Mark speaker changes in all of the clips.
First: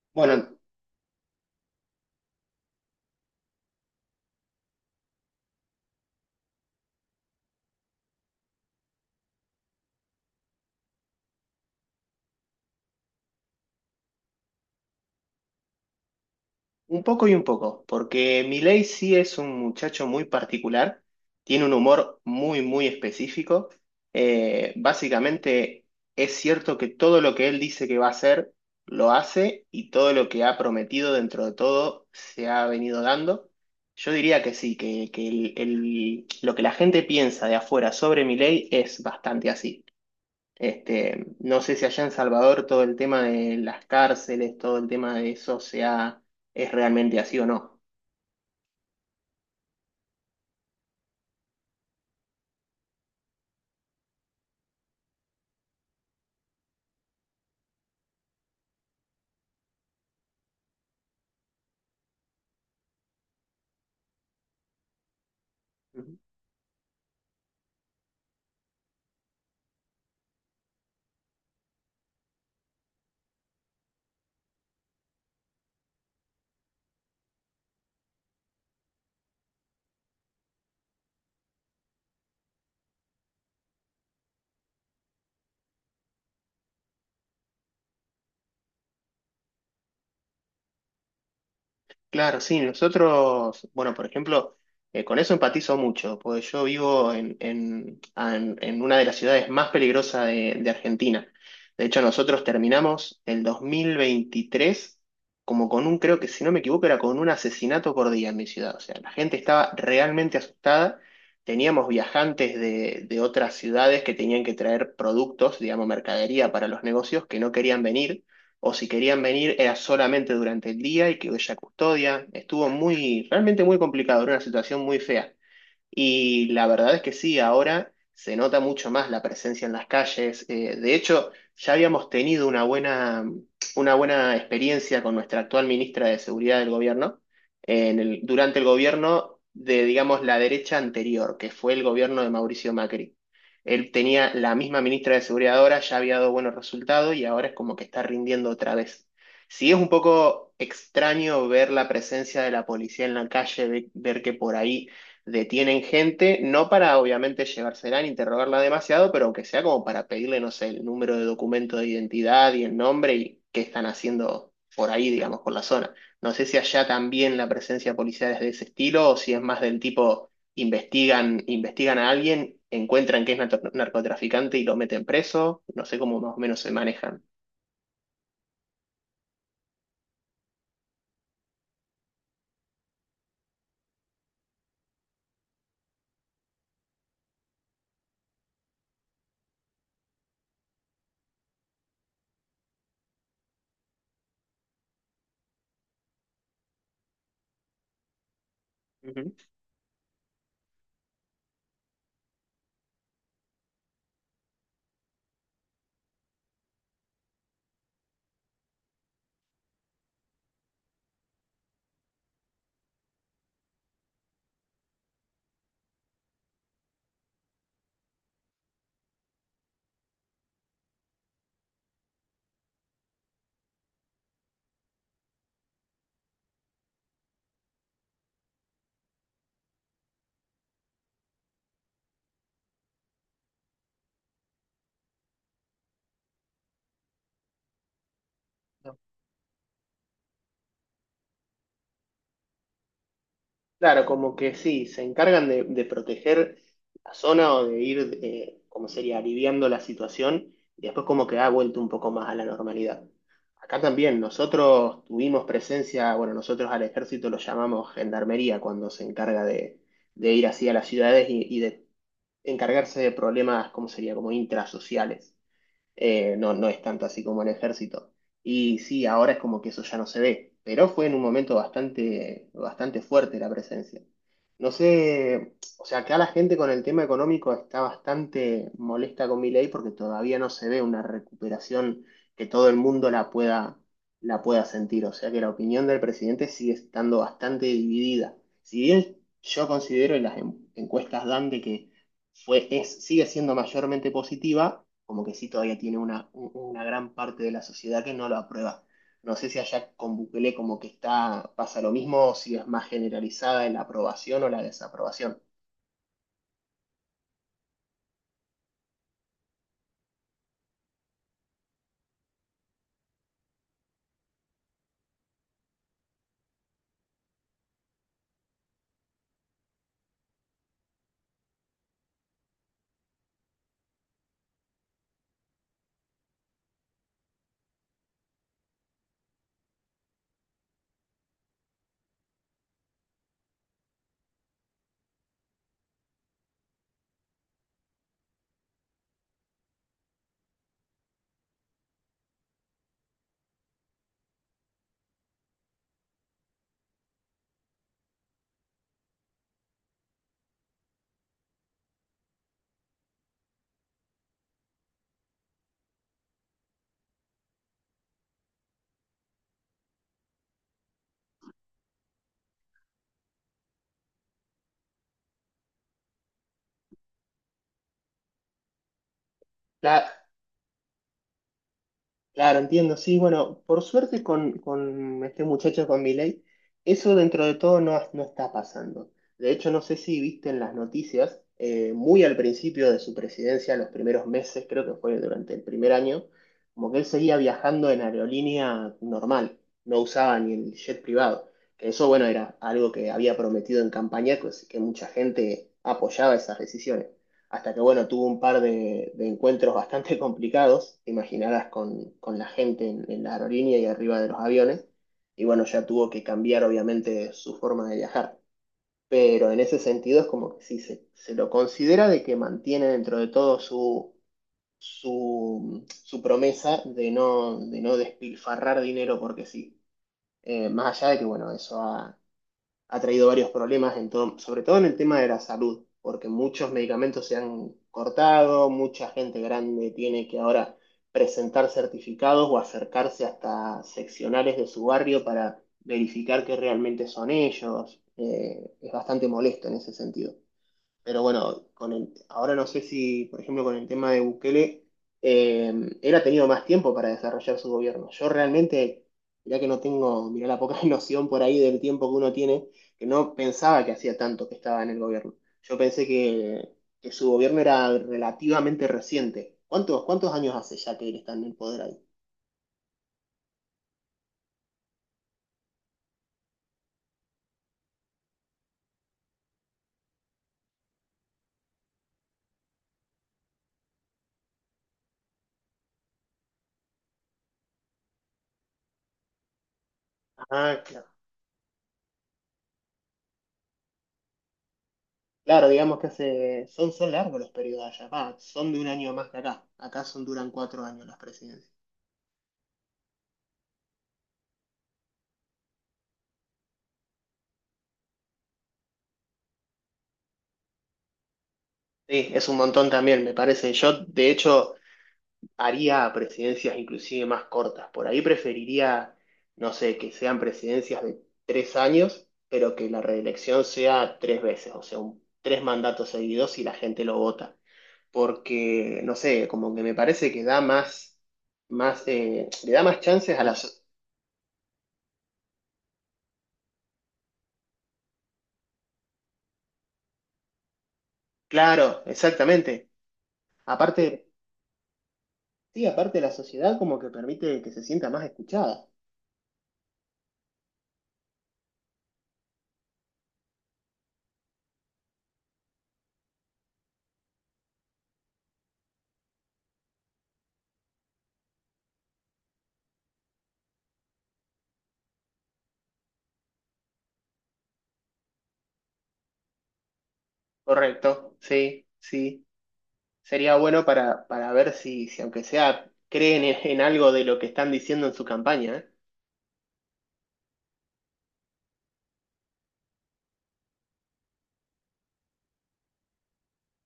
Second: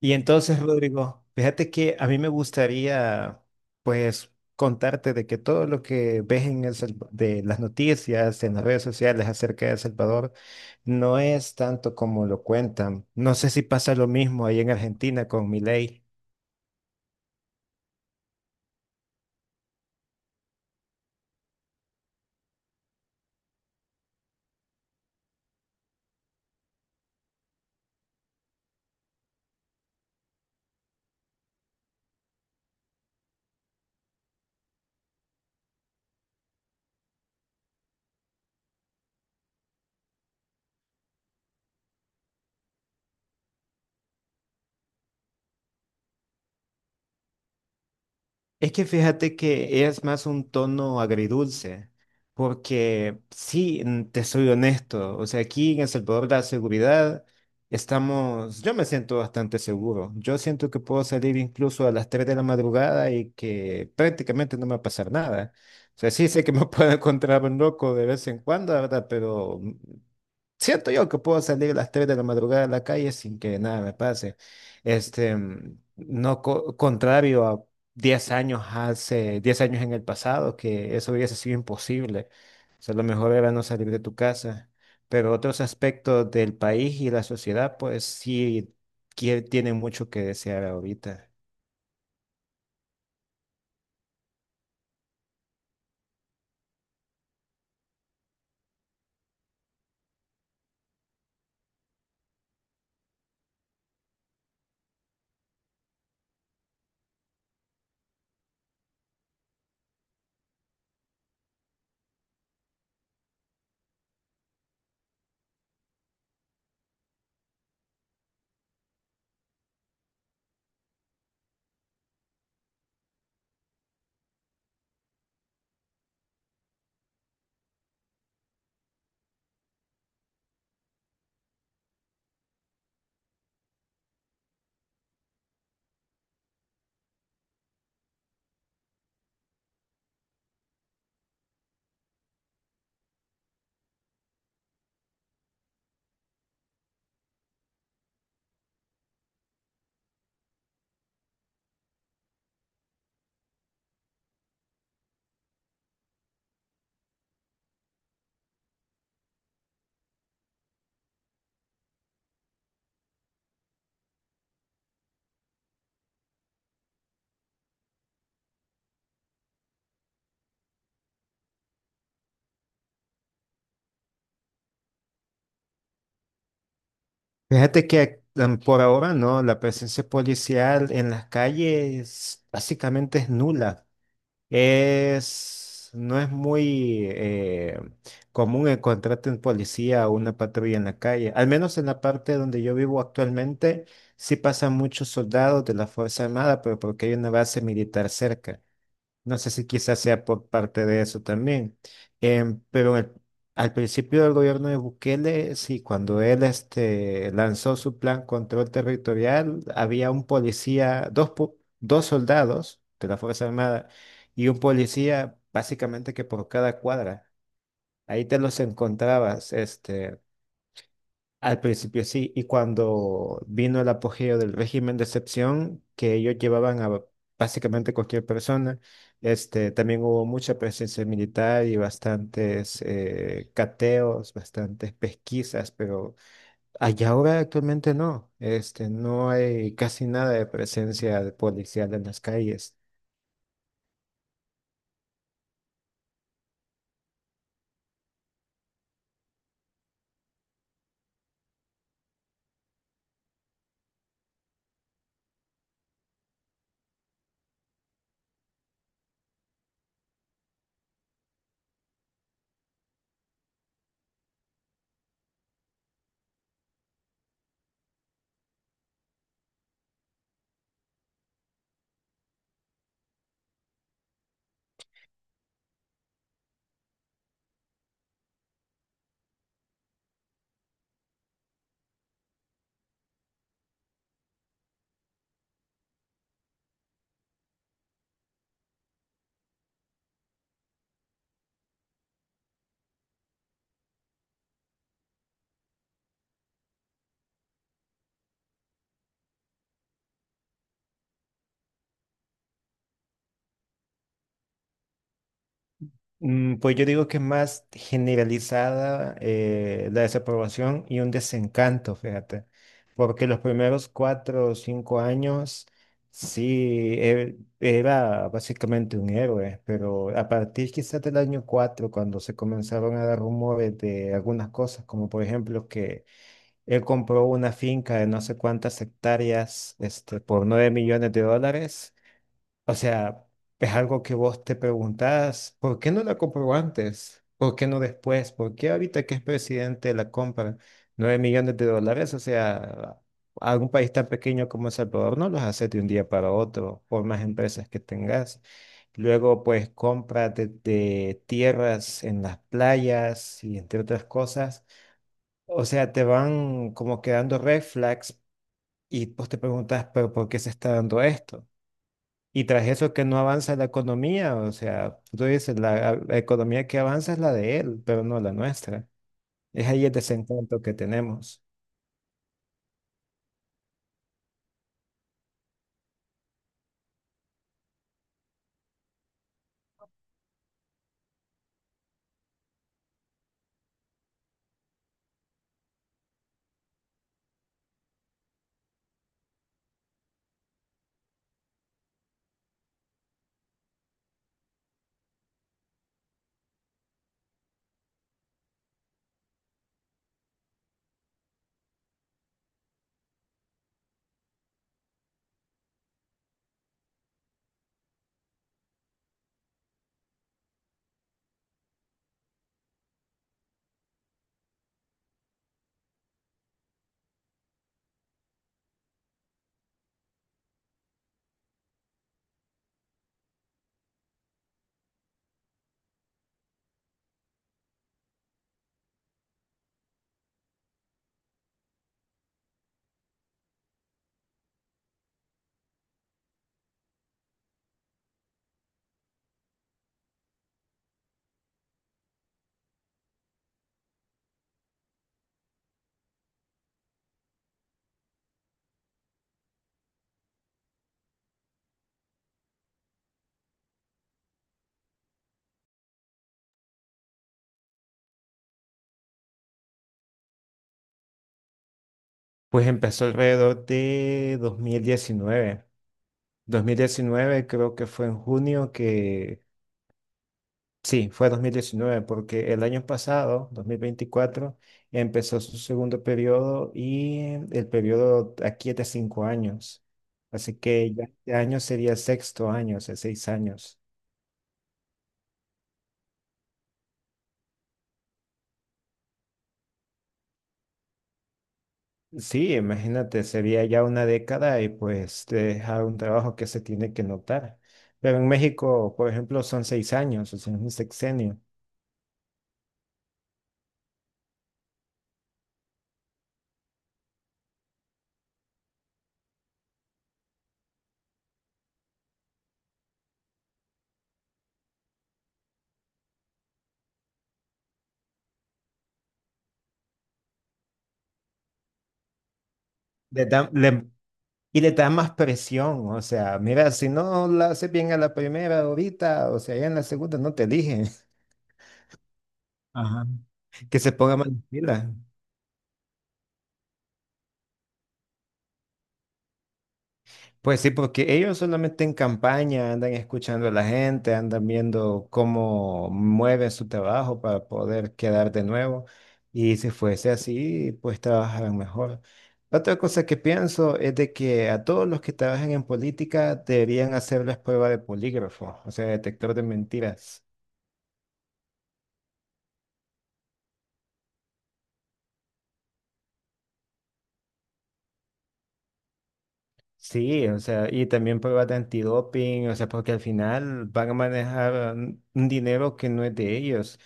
Speaker 1: Y
Speaker 2: Bueno,
Speaker 1: entonces, Rodrigo, fíjate que a mí me gustaría, pues, contarte de que todo lo que ves en de las noticias, en las redes sociales acerca de El Salvador, no es tanto como lo cuentan. No sé si pasa lo mismo ahí en Argentina con Milei.
Speaker 2: un poco y un poco, porque Milei sí es un muchacho muy particular, tiene un humor muy, muy específico. Básicamente es cierto que todo lo que él dice que va a hacer, lo hace y todo lo que ha prometido dentro de todo se ha venido dando. Yo diría que sí, que lo que la gente piensa de afuera sobre Milei es bastante así. No sé si allá en Salvador todo el tema de las cárceles, todo el tema de eso es realmente así o no.
Speaker 1: Es que fíjate que es más un tono agridulce, porque sí, te soy honesto, o sea, aquí en El Salvador la seguridad estamos, yo me siento bastante seguro, yo siento que puedo salir incluso a las 3 de la madrugada y que prácticamente no me va a pasar nada. O sea, sí sé que me puedo encontrar un loco de vez en cuando, ¿verdad? Pero siento yo que puedo salir a las 3 de la madrugada a la calle sin que nada me pase. Este, mm, no co- Contrario a 10 años hace, 10 años en el pasado, que eso hubiese sido imposible. O sea, lo mejor era no salir de tu casa. Pero otros aspectos del país y la sociedad, pues sí tienen mucho que desear ahorita.
Speaker 2: Claro, sí, nosotros, bueno, por ejemplo, con eso empatizo mucho, porque yo vivo en, en una de las ciudades más peligrosas de Argentina. De hecho, nosotros terminamos el 2023 como con creo que si no me equivoco, era con un asesinato por día en mi ciudad. O sea, la gente estaba realmente asustada. Teníamos viajantes de otras ciudades que tenían que traer productos, digamos, mercadería para los negocios que no querían venir o si querían venir era solamente durante el día y que ella custodia. Estuvo muy, realmente muy complicado, era una situación muy fea. Y la verdad es que sí, ahora se nota mucho más la presencia en las calles. De hecho, ya habíamos tenido una buena experiencia con nuestra actual ministra de Seguridad del gobierno, durante el gobierno de, digamos, la derecha anterior, que fue el gobierno de Mauricio Macri. Él tenía la misma ministra de Seguridad ahora, ya había dado buenos resultados y ahora es como que está rindiendo otra vez. Sí, es un poco extraño ver la presencia de la policía en la calle, ver que por ahí detienen gente, no para obviamente llevársela ni interrogarla demasiado, pero aunque sea como para pedirle, no sé, el número de documento de identidad y el nombre y qué están haciendo por ahí, digamos, por la zona. No sé si allá también la presencia policial es de ese estilo o si es más del tipo investigan, investigan a alguien, encuentran que es narcotraficante y lo meten preso. No sé cómo más o menos se manejan.
Speaker 1: Fíjate que por ahora no, la presencia policial en las calles básicamente es nula. Es, no es muy común encontrarte un policía o una patrulla en la calle. Al menos en la parte donde yo vivo actualmente, sí pasan muchos soldados de la Fuerza Armada, pero porque hay una base militar cerca.
Speaker 2: Ujú.
Speaker 1: No sé si quizás sea por parte de eso también. Em, pero en el- Al principio del gobierno de Bukele, sí, cuando él lanzó su plan control territorial, había un policía, dos soldados de la Fuerza Armada y un policía básicamente que por cada cuadra. Ahí te los encontrabas, este. Al principio sí, y cuando vino el apogeo del régimen de excepción, que ellos llevaban a básicamente cualquier persona, este, también hubo mucha presencia militar y bastantes cateos, bastantes pesquisas, pero allá ahora actualmente no, este, no hay casi nada de presencia policial en las calles.
Speaker 2: Claro, como que sí, se encargan de proteger la zona o de ir, como sería, aliviando la situación y después como que ha vuelto un poco más a la normalidad. Acá también nosotros tuvimos presencia, bueno, nosotros al ejército lo llamamos gendarmería cuando se encarga de ir así a las ciudades y de encargarse de problemas, como sería, como intrasociales. No, no es tanto así como el ejército. Y sí, ahora es como que eso ya no se ve, pero fue en un momento bastante, bastante fuerte la presencia. No sé, o sea, acá la gente con el tema económico está bastante molesta con mi ley porque todavía no se ve una recuperación que todo el mundo la pueda, sentir. O sea que la opinión del presidente sigue estando bastante dividida. Si bien yo considero y las encuestas dan de que fue, es, sigue siendo mayormente positiva, como que sí todavía tiene una gran parte de la sociedad que no lo aprueba. No sé si allá con Bukele como que está, pasa lo mismo, o si es más generalizada la aprobación o la desaprobación.
Speaker 1: Pues yo digo que es más generalizada la desaprobación y un desencanto, fíjate, porque los primeros cuatro o cinco años era básicamente un héroe, pero a partir quizás del año cuatro, cuando se comenzaron a dar rumores de algunas cosas, como por ejemplo que él compró una finca de no sé cuántas hectáreas este, por 9 millones de dólares. O sea, es algo que vos te preguntás, ¿por qué no la compró antes? ¿Por qué no después? ¿Por qué ahorita que es presidente la compra? 9 millones de dólares, o sea, algún país tan pequeño como El Salvador no los hace de un día para otro, por más empresas que tengas. Luego, pues, compra de tierras en las playas y entre otras cosas. O sea, te van como quedando red flags y pues te preguntas, ¿pero por qué se está dando esto? Y tras eso es que no avanza la economía, o sea, tú dices, la economía que avanza es la de él, pero no la nuestra. Es ahí el
Speaker 2: La,
Speaker 1: desencanto que tenemos.
Speaker 2: Claro, entiendo, sí, bueno, por suerte con este muchacho, con Milei, eso dentro de todo no está pasando. De hecho, no sé si viste en las noticias, muy al principio de su presidencia, los primeros meses, creo que fue durante el primer año, como que él seguía viajando en aerolínea normal, no usaba ni el jet privado. Que eso, bueno, era algo que había prometido en campaña, pues, que mucha gente apoyaba esas decisiones hasta que, bueno, tuvo un par de encuentros bastante complicados, te imaginarás, con, la gente en la aerolínea y arriba de los aviones, y bueno, ya tuvo que cambiar obviamente su forma de viajar. Pero en ese sentido es como que sí, se, lo considera de que mantiene dentro de todo su promesa de no despilfarrar dinero porque sí. Más allá de que, bueno, eso ha traído varios problemas, sobre todo en el tema de la salud, porque muchos medicamentos se han cortado, mucha gente grande tiene que ahora presentar certificados o acercarse hasta seccionales de su barrio para verificar que realmente son ellos. Es bastante molesto en ese sentido. Pero bueno, ahora no sé si, por ejemplo, con el tema de Bukele, él ha tenido más tiempo para desarrollar su gobierno. Yo realmente, mirá que no tengo, mirá la poca noción por ahí del tiempo que uno tiene, que no pensaba que hacía tanto que estaba en el gobierno. Yo pensé que su gobierno era relativamente reciente. ¿Cuántos años hace ya que él está en el poder ahí?
Speaker 1: Pues empezó alrededor de 2019. 2019 creo que fue en junio que, sí, fue 2019, porque el año pasado, 2024, empezó su segundo periodo y el periodo aquí es de 5 años. Así
Speaker 2: Ah,
Speaker 1: que ya
Speaker 2: claro.
Speaker 1: este año sería el sexto año, o sea, 6 años.
Speaker 2: Claro, digamos que hace, son largos los periodos allá, va, son de un año más que acá. Acá son, duran 4 años las presidencias.
Speaker 1: Sí, imagínate, sería ya una década y pues te deja un trabajo que se tiene que notar. Pero en México, por ejemplo, son 6 años, o sea, es un sexenio.
Speaker 2: Sí, es un montón también, me parece. Yo, de hecho, haría presidencias inclusive más cortas. Por ahí preferiría, no sé, que sean presidencias de 3 años, pero que la reelección sea 3 veces, o sea, 3 mandatos seguidos y la gente lo vota. Porque, no sé, como que me parece que da más, le da más
Speaker 1: Le
Speaker 2: chances a
Speaker 1: da-
Speaker 2: la.
Speaker 1: le- y le da más presión, o sea, mira, si no la haces bien a la primera ahorita, o sea, ya en la segunda no te eligen.
Speaker 2: Claro, exactamente.
Speaker 1: Ajá. Que se ponga
Speaker 2: Aparte,
Speaker 1: más pila.
Speaker 2: sí, aparte la sociedad como que permite que se sienta más escuchada.
Speaker 1: Pues sí, porque ellos solamente en campaña andan escuchando a la gente, andan viendo cómo mueven su trabajo para poder quedar de nuevo. Y si fuese así, pues trabajarán mejor. Otra cosa que pienso es de que a todos los que trabajan en política deberían hacerles prueba de polígrafo, o sea, detector de mentiras.
Speaker 2: Correcto, sí, sí. Sería bueno para ver si, aunque sea, creen en algo de lo que están diciendo en su campaña, ¿eh?
Speaker 1: Sí, o sea, y también pruebas de antidoping, o sea, porque al final van a manejar un dinero que no es de ellos.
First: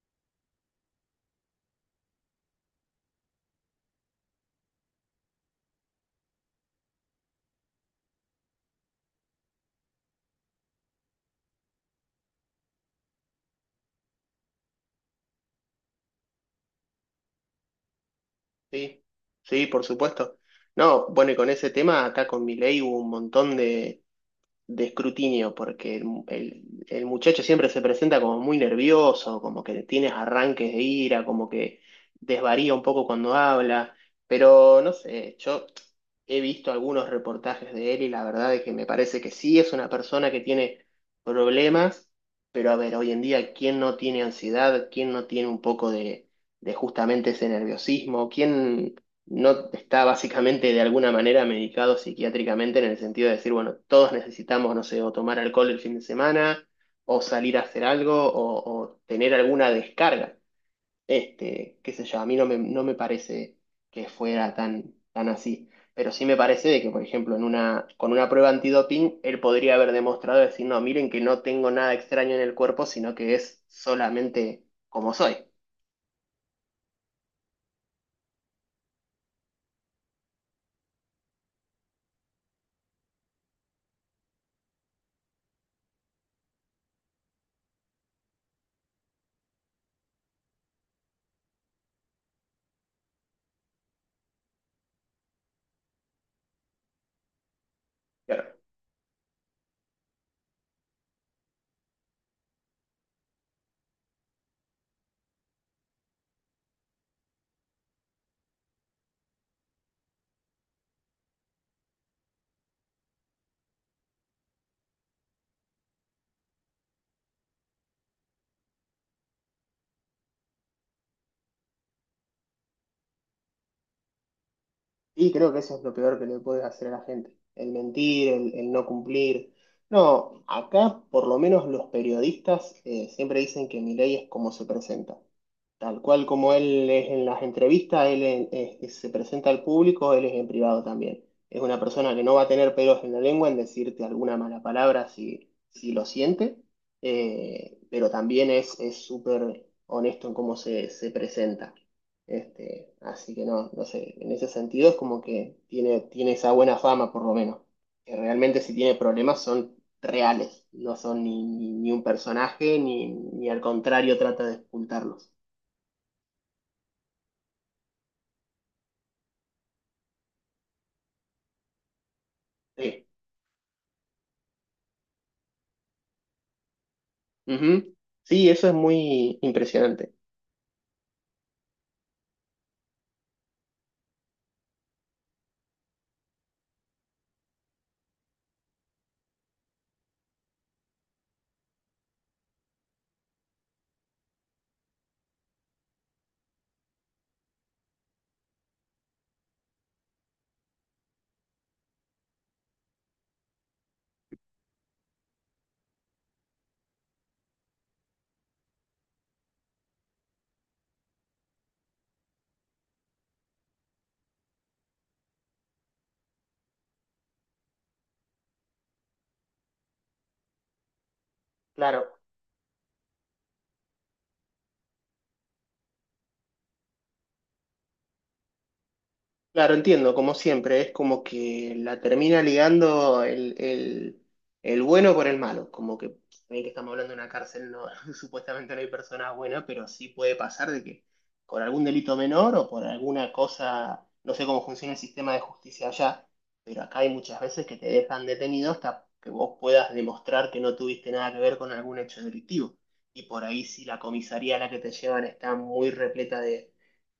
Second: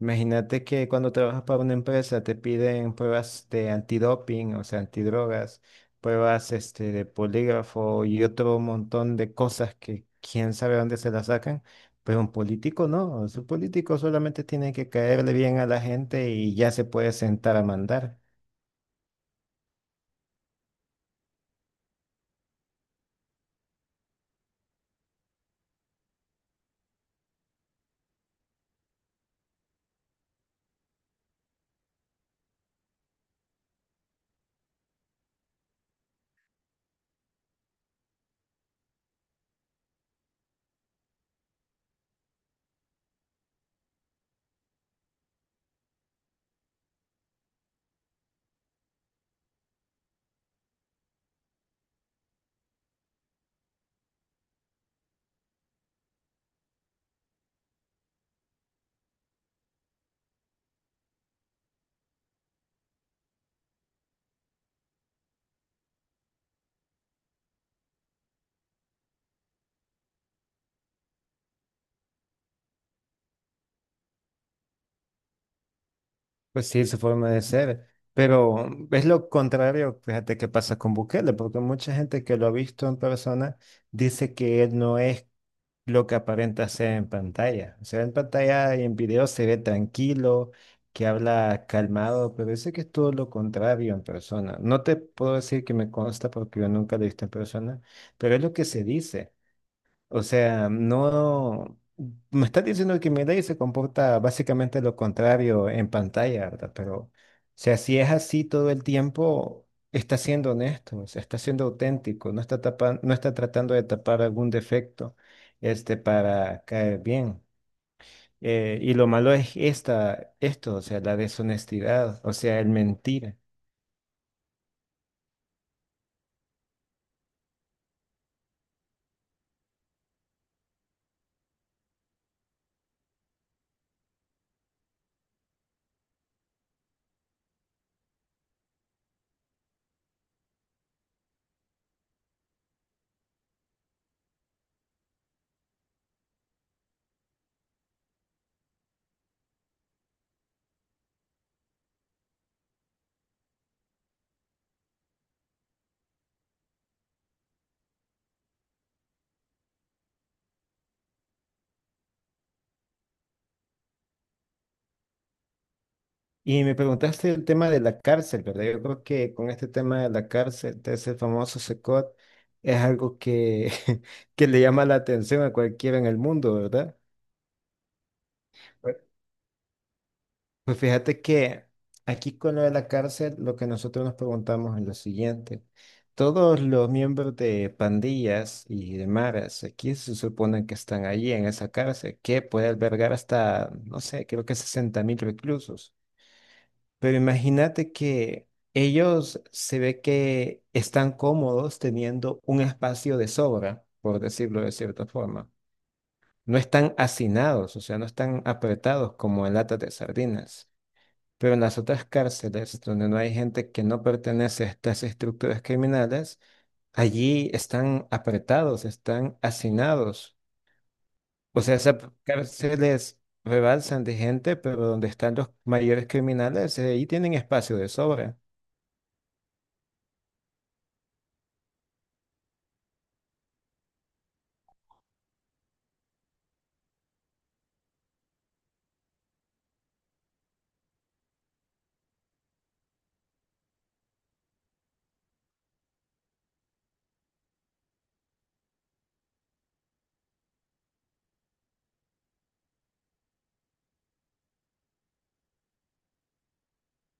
Speaker 1: Imagínate que cuando trabajas para una empresa te piden pruebas de antidoping, o sea, antidrogas, pruebas este, de polígrafo y otro montón de cosas que quién sabe dónde se las sacan, pero un político no, un político solamente tiene que caerle bien a la gente y ya se puede sentar a mandar.
Speaker 2: Sí, sí, por supuesto. No, bueno, y con ese tema, acá con Milei hubo un montón de escrutinio, porque el, el muchacho siempre se presenta como muy nervioso, como que tiene arranques de ira, como que desvaría un poco cuando habla, pero no sé, yo he visto algunos reportajes de él y la verdad es que me parece que sí es una persona que tiene problemas, pero a ver, hoy en día, ¿quién no tiene ansiedad? ¿Quién no tiene un poco de, justamente ese nerviosismo? ¿Quién no está básicamente de alguna manera medicado psiquiátricamente en el sentido de decir, bueno, todos necesitamos, no sé, o tomar alcohol el fin de semana, o salir a hacer algo, o tener alguna descarga. Qué sé yo, a mí no me parece que fuera tan, tan así. Pero sí me parece de que, por ejemplo, con una prueba antidoping, él podría haber demostrado decir, no, miren que no tengo nada extraño en el cuerpo, sino que es solamente como soy.
Speaker 1: Pues sí, su forma de ser. Pero es lo contrario, fíjate, que pasa con Bukele, porque mucha gente que lo ha visto en persona dice que él no es lo que aparenta ser en pantalla. O sea, en pantalla y en video se ve tranquilo, que habla calmado, pero dice que es todo lo contrario en persona. No te puedo decir que me consta porque yo nunca lo he visto en persona, pero es lo
Speaker 2: Claro.
Speaker 1: que se dice. O sea, no... Me estás diciendo que Milei se comporta básicamente lo contrario en pantalla, ¿verdad? Pero, o sea, si es así todo el tiempo, está siendo honesto, o sea, está siendo auténtico, no está tratando de tapar algún defecto, este, para caer bien. Y lo malo es esto, o sea, la deshonestidad, o sea, el mentir.
Speaker 2: Y creo que eso es lo peor que le puede hacer a la gente, el mentir, el no cumplir. No, acá por lo menos los periodistas siempre dicen que Milei es como se presenta. Tal cual como él es en las entrevistas, él se presenta al público, él es en privado también. Es una persona que no va a tener pelos en la lengua en decirte alguna mala palabra si, lo siente, pero también es súper honesto en cómo se presenta. Así que no, no sé, en ese sentido es como que tiene, esa buena fama por lo menos, que realmente si tiene problemas son reales, no son ni un personaje, ni al contrario trata de ocultarlos.
Speaker 1: Y me preguntaste el tema de la cárcel, ¿verdad? Yo creo que con este tema de la cárcel, de ese famoso SECOT, es
Speaker 2: Sí.
Speaker 1: algo que, que le llama la atención a cualquiera en el mundo, ¿verdad?
Speaker 2: Ujú. Sí, eso es
Speaker 1: Pues
Speaker 2: muy impresionante.
Speaker 1: pues fíjate que aquí con lo de la cárcel, lo que nosotros nos preguntamos es lo siguiente. Todos los miembros de pandillas y de maras aquí se suponen que están allí en esa cárcel que puede albergar hasta, no sé, creo que 60.000 reclusos. Pero imagínate que ellos se ve que están cómodos teniendo un espacio de sobra, por decirlo de cierta forma. No están hacinados, o sea, no están apretados como en latas de sardinas. Pero en las otras cárceles, donde no hay gente que no pertenece a estas estructuras criminales, allí están apretados, están hacinados. O sea, esas
Speaker 2: Claro,
Speaker 1: cárceles rebalsan de gente, pero donde están los mayores criminales, ahí tienen espacio de sobra.
Speaker 2: claro, entiendo, como siempre, es como que la termina ligando el bueno por el malo, como que se que estamos hablando de una cárcel, no, supuestamente no hay personas buenas, pero sí puede pasar de que por algún delito menor o por alguna cosa, no sé cómo funciona el sistema de justicia allá, pero acá hay muchas veces que te dejan detenido hasta que vos puedas demostrar que no tuviste nada que ver con algún hecho delictivo. Y por ahí si la comisaría a la que te llevan está muy repleta de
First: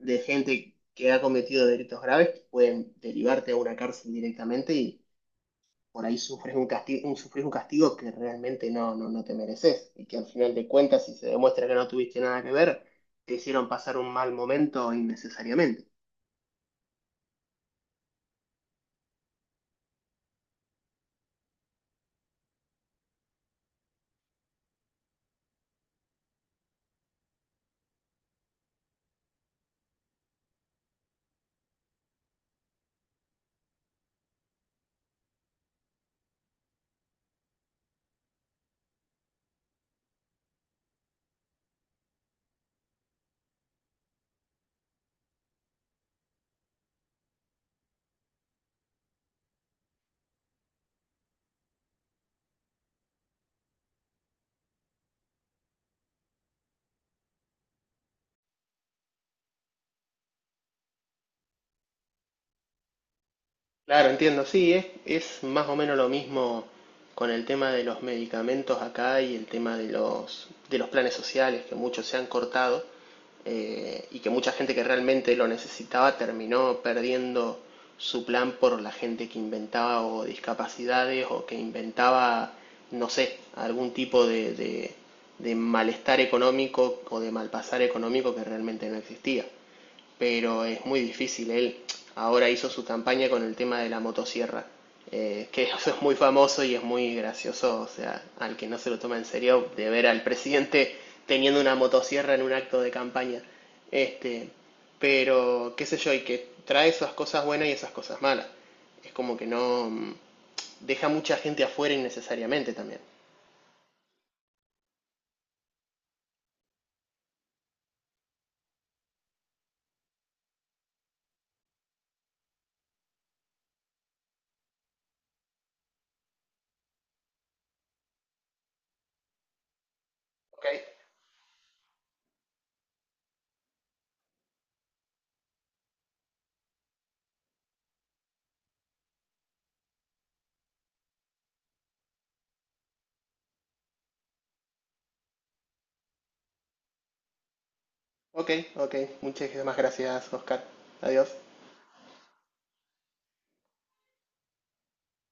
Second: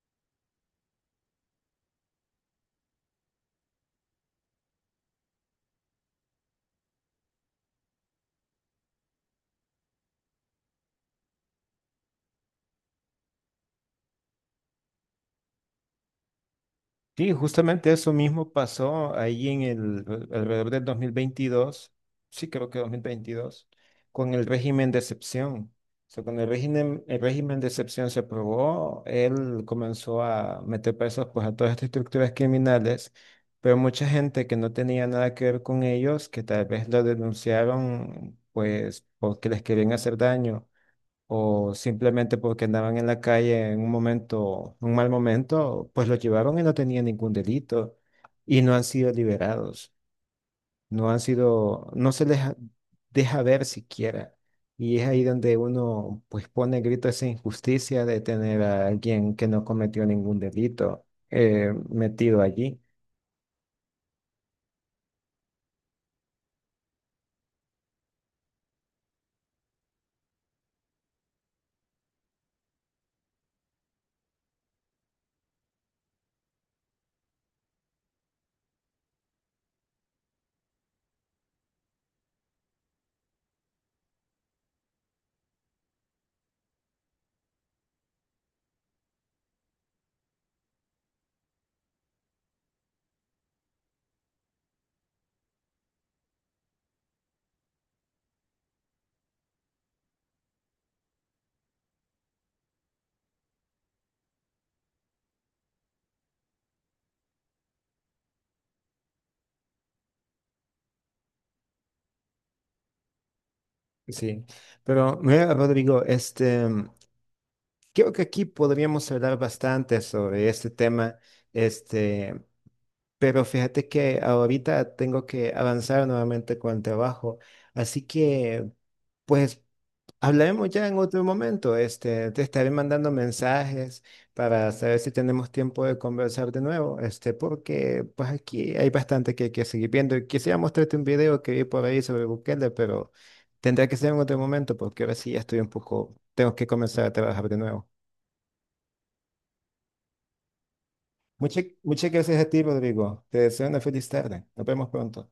Speaker 2: gente que ha cometido delitos graves que pueden derivarte a una cárcel directamente y por ahí sufres un castigo, sufres un castigo que realmente no te mereces y que al final de cuentas, si se demuestra que no tuviste nada que ver, te hicieron pasar un mal momento innecesariamente.
Speaker 1: Sí, justamente eso mismo pasó ahí en el alrededor del 2022, sí creo que 2022, con el régimen de excepción. O sea, cuando el régimen de excepción se aprobó, él comenzó a meter presos pues, a todas estas estructuras criminales, pero mucha gente que no tenía nada que ver con ellos, que tal vez lo denunciaron pues porque les querían hacer daño o simplemente porque andaban en la calle un mal momento, pues los llevaron y no tenían ningún delito y no han sido liberados, no han sido, no se les ha- deja ver siquiera. Y es ahí donde uno pues pone grito esa injusticia de tener a alguien que no cometió ningún delito metido allí.
Speaker 2: Claro, entiendo, sí, es, más o menos lo mismo con el tema de los medicamentos acá y el tema de los planes sociales, que muchos se han cortado y que mucha gente que realmente lo necesitaba terminó perdiendo su plan por la gente que inventaba o discapacidades o que inventaba, no sé, algún tipo de, de malestar económico o de malpasar económico que realmente no existía, pero es muy difícil. Él ahora hizo su campaña con el tema de la motosierra, que eso es muy famoso y es muy gracioso, o sea, al que no se lo toma en serio, de ver al presidente teniendo una motosierra en un acto de campaña. Este, pero, qué sé yo, y que trae esas cosas buenas y esas cosas malas. Es como que no deja mucha gente afuera innecesariamente también.
Speaker 1: Sí, pero mira, Rodrigo, este, creo que aquí podríamos hablar bastante sobre este tema. Este, pero fíjate que ahorita tengo que avanzar nuevamente con el trabajo. Así que, pues,
Speaker 2: Ok,
Speaker 1: hablaremos ya en otro momento. Este, te estaré mandando mensajes para saber si tenemos tiempo de conversar de nuevo. Este, porque pues aquí hay bastante que hay que seguir viendo. Y quisiera mostrarte un video que vi por ahí sobre Bukele, pero tendrá que ser en otro momento porque ahora sí ya estoy un poco, tengo que comenzar a trabajar de nuevo.
Speaker 2: ok, ok. Muchísimas gracias, Oscar. Adiós.
Speaker 1: Muchas, muchas gracias a ti, Rodrigo. Te deseo una feliz tarde. Nos vemos pronto.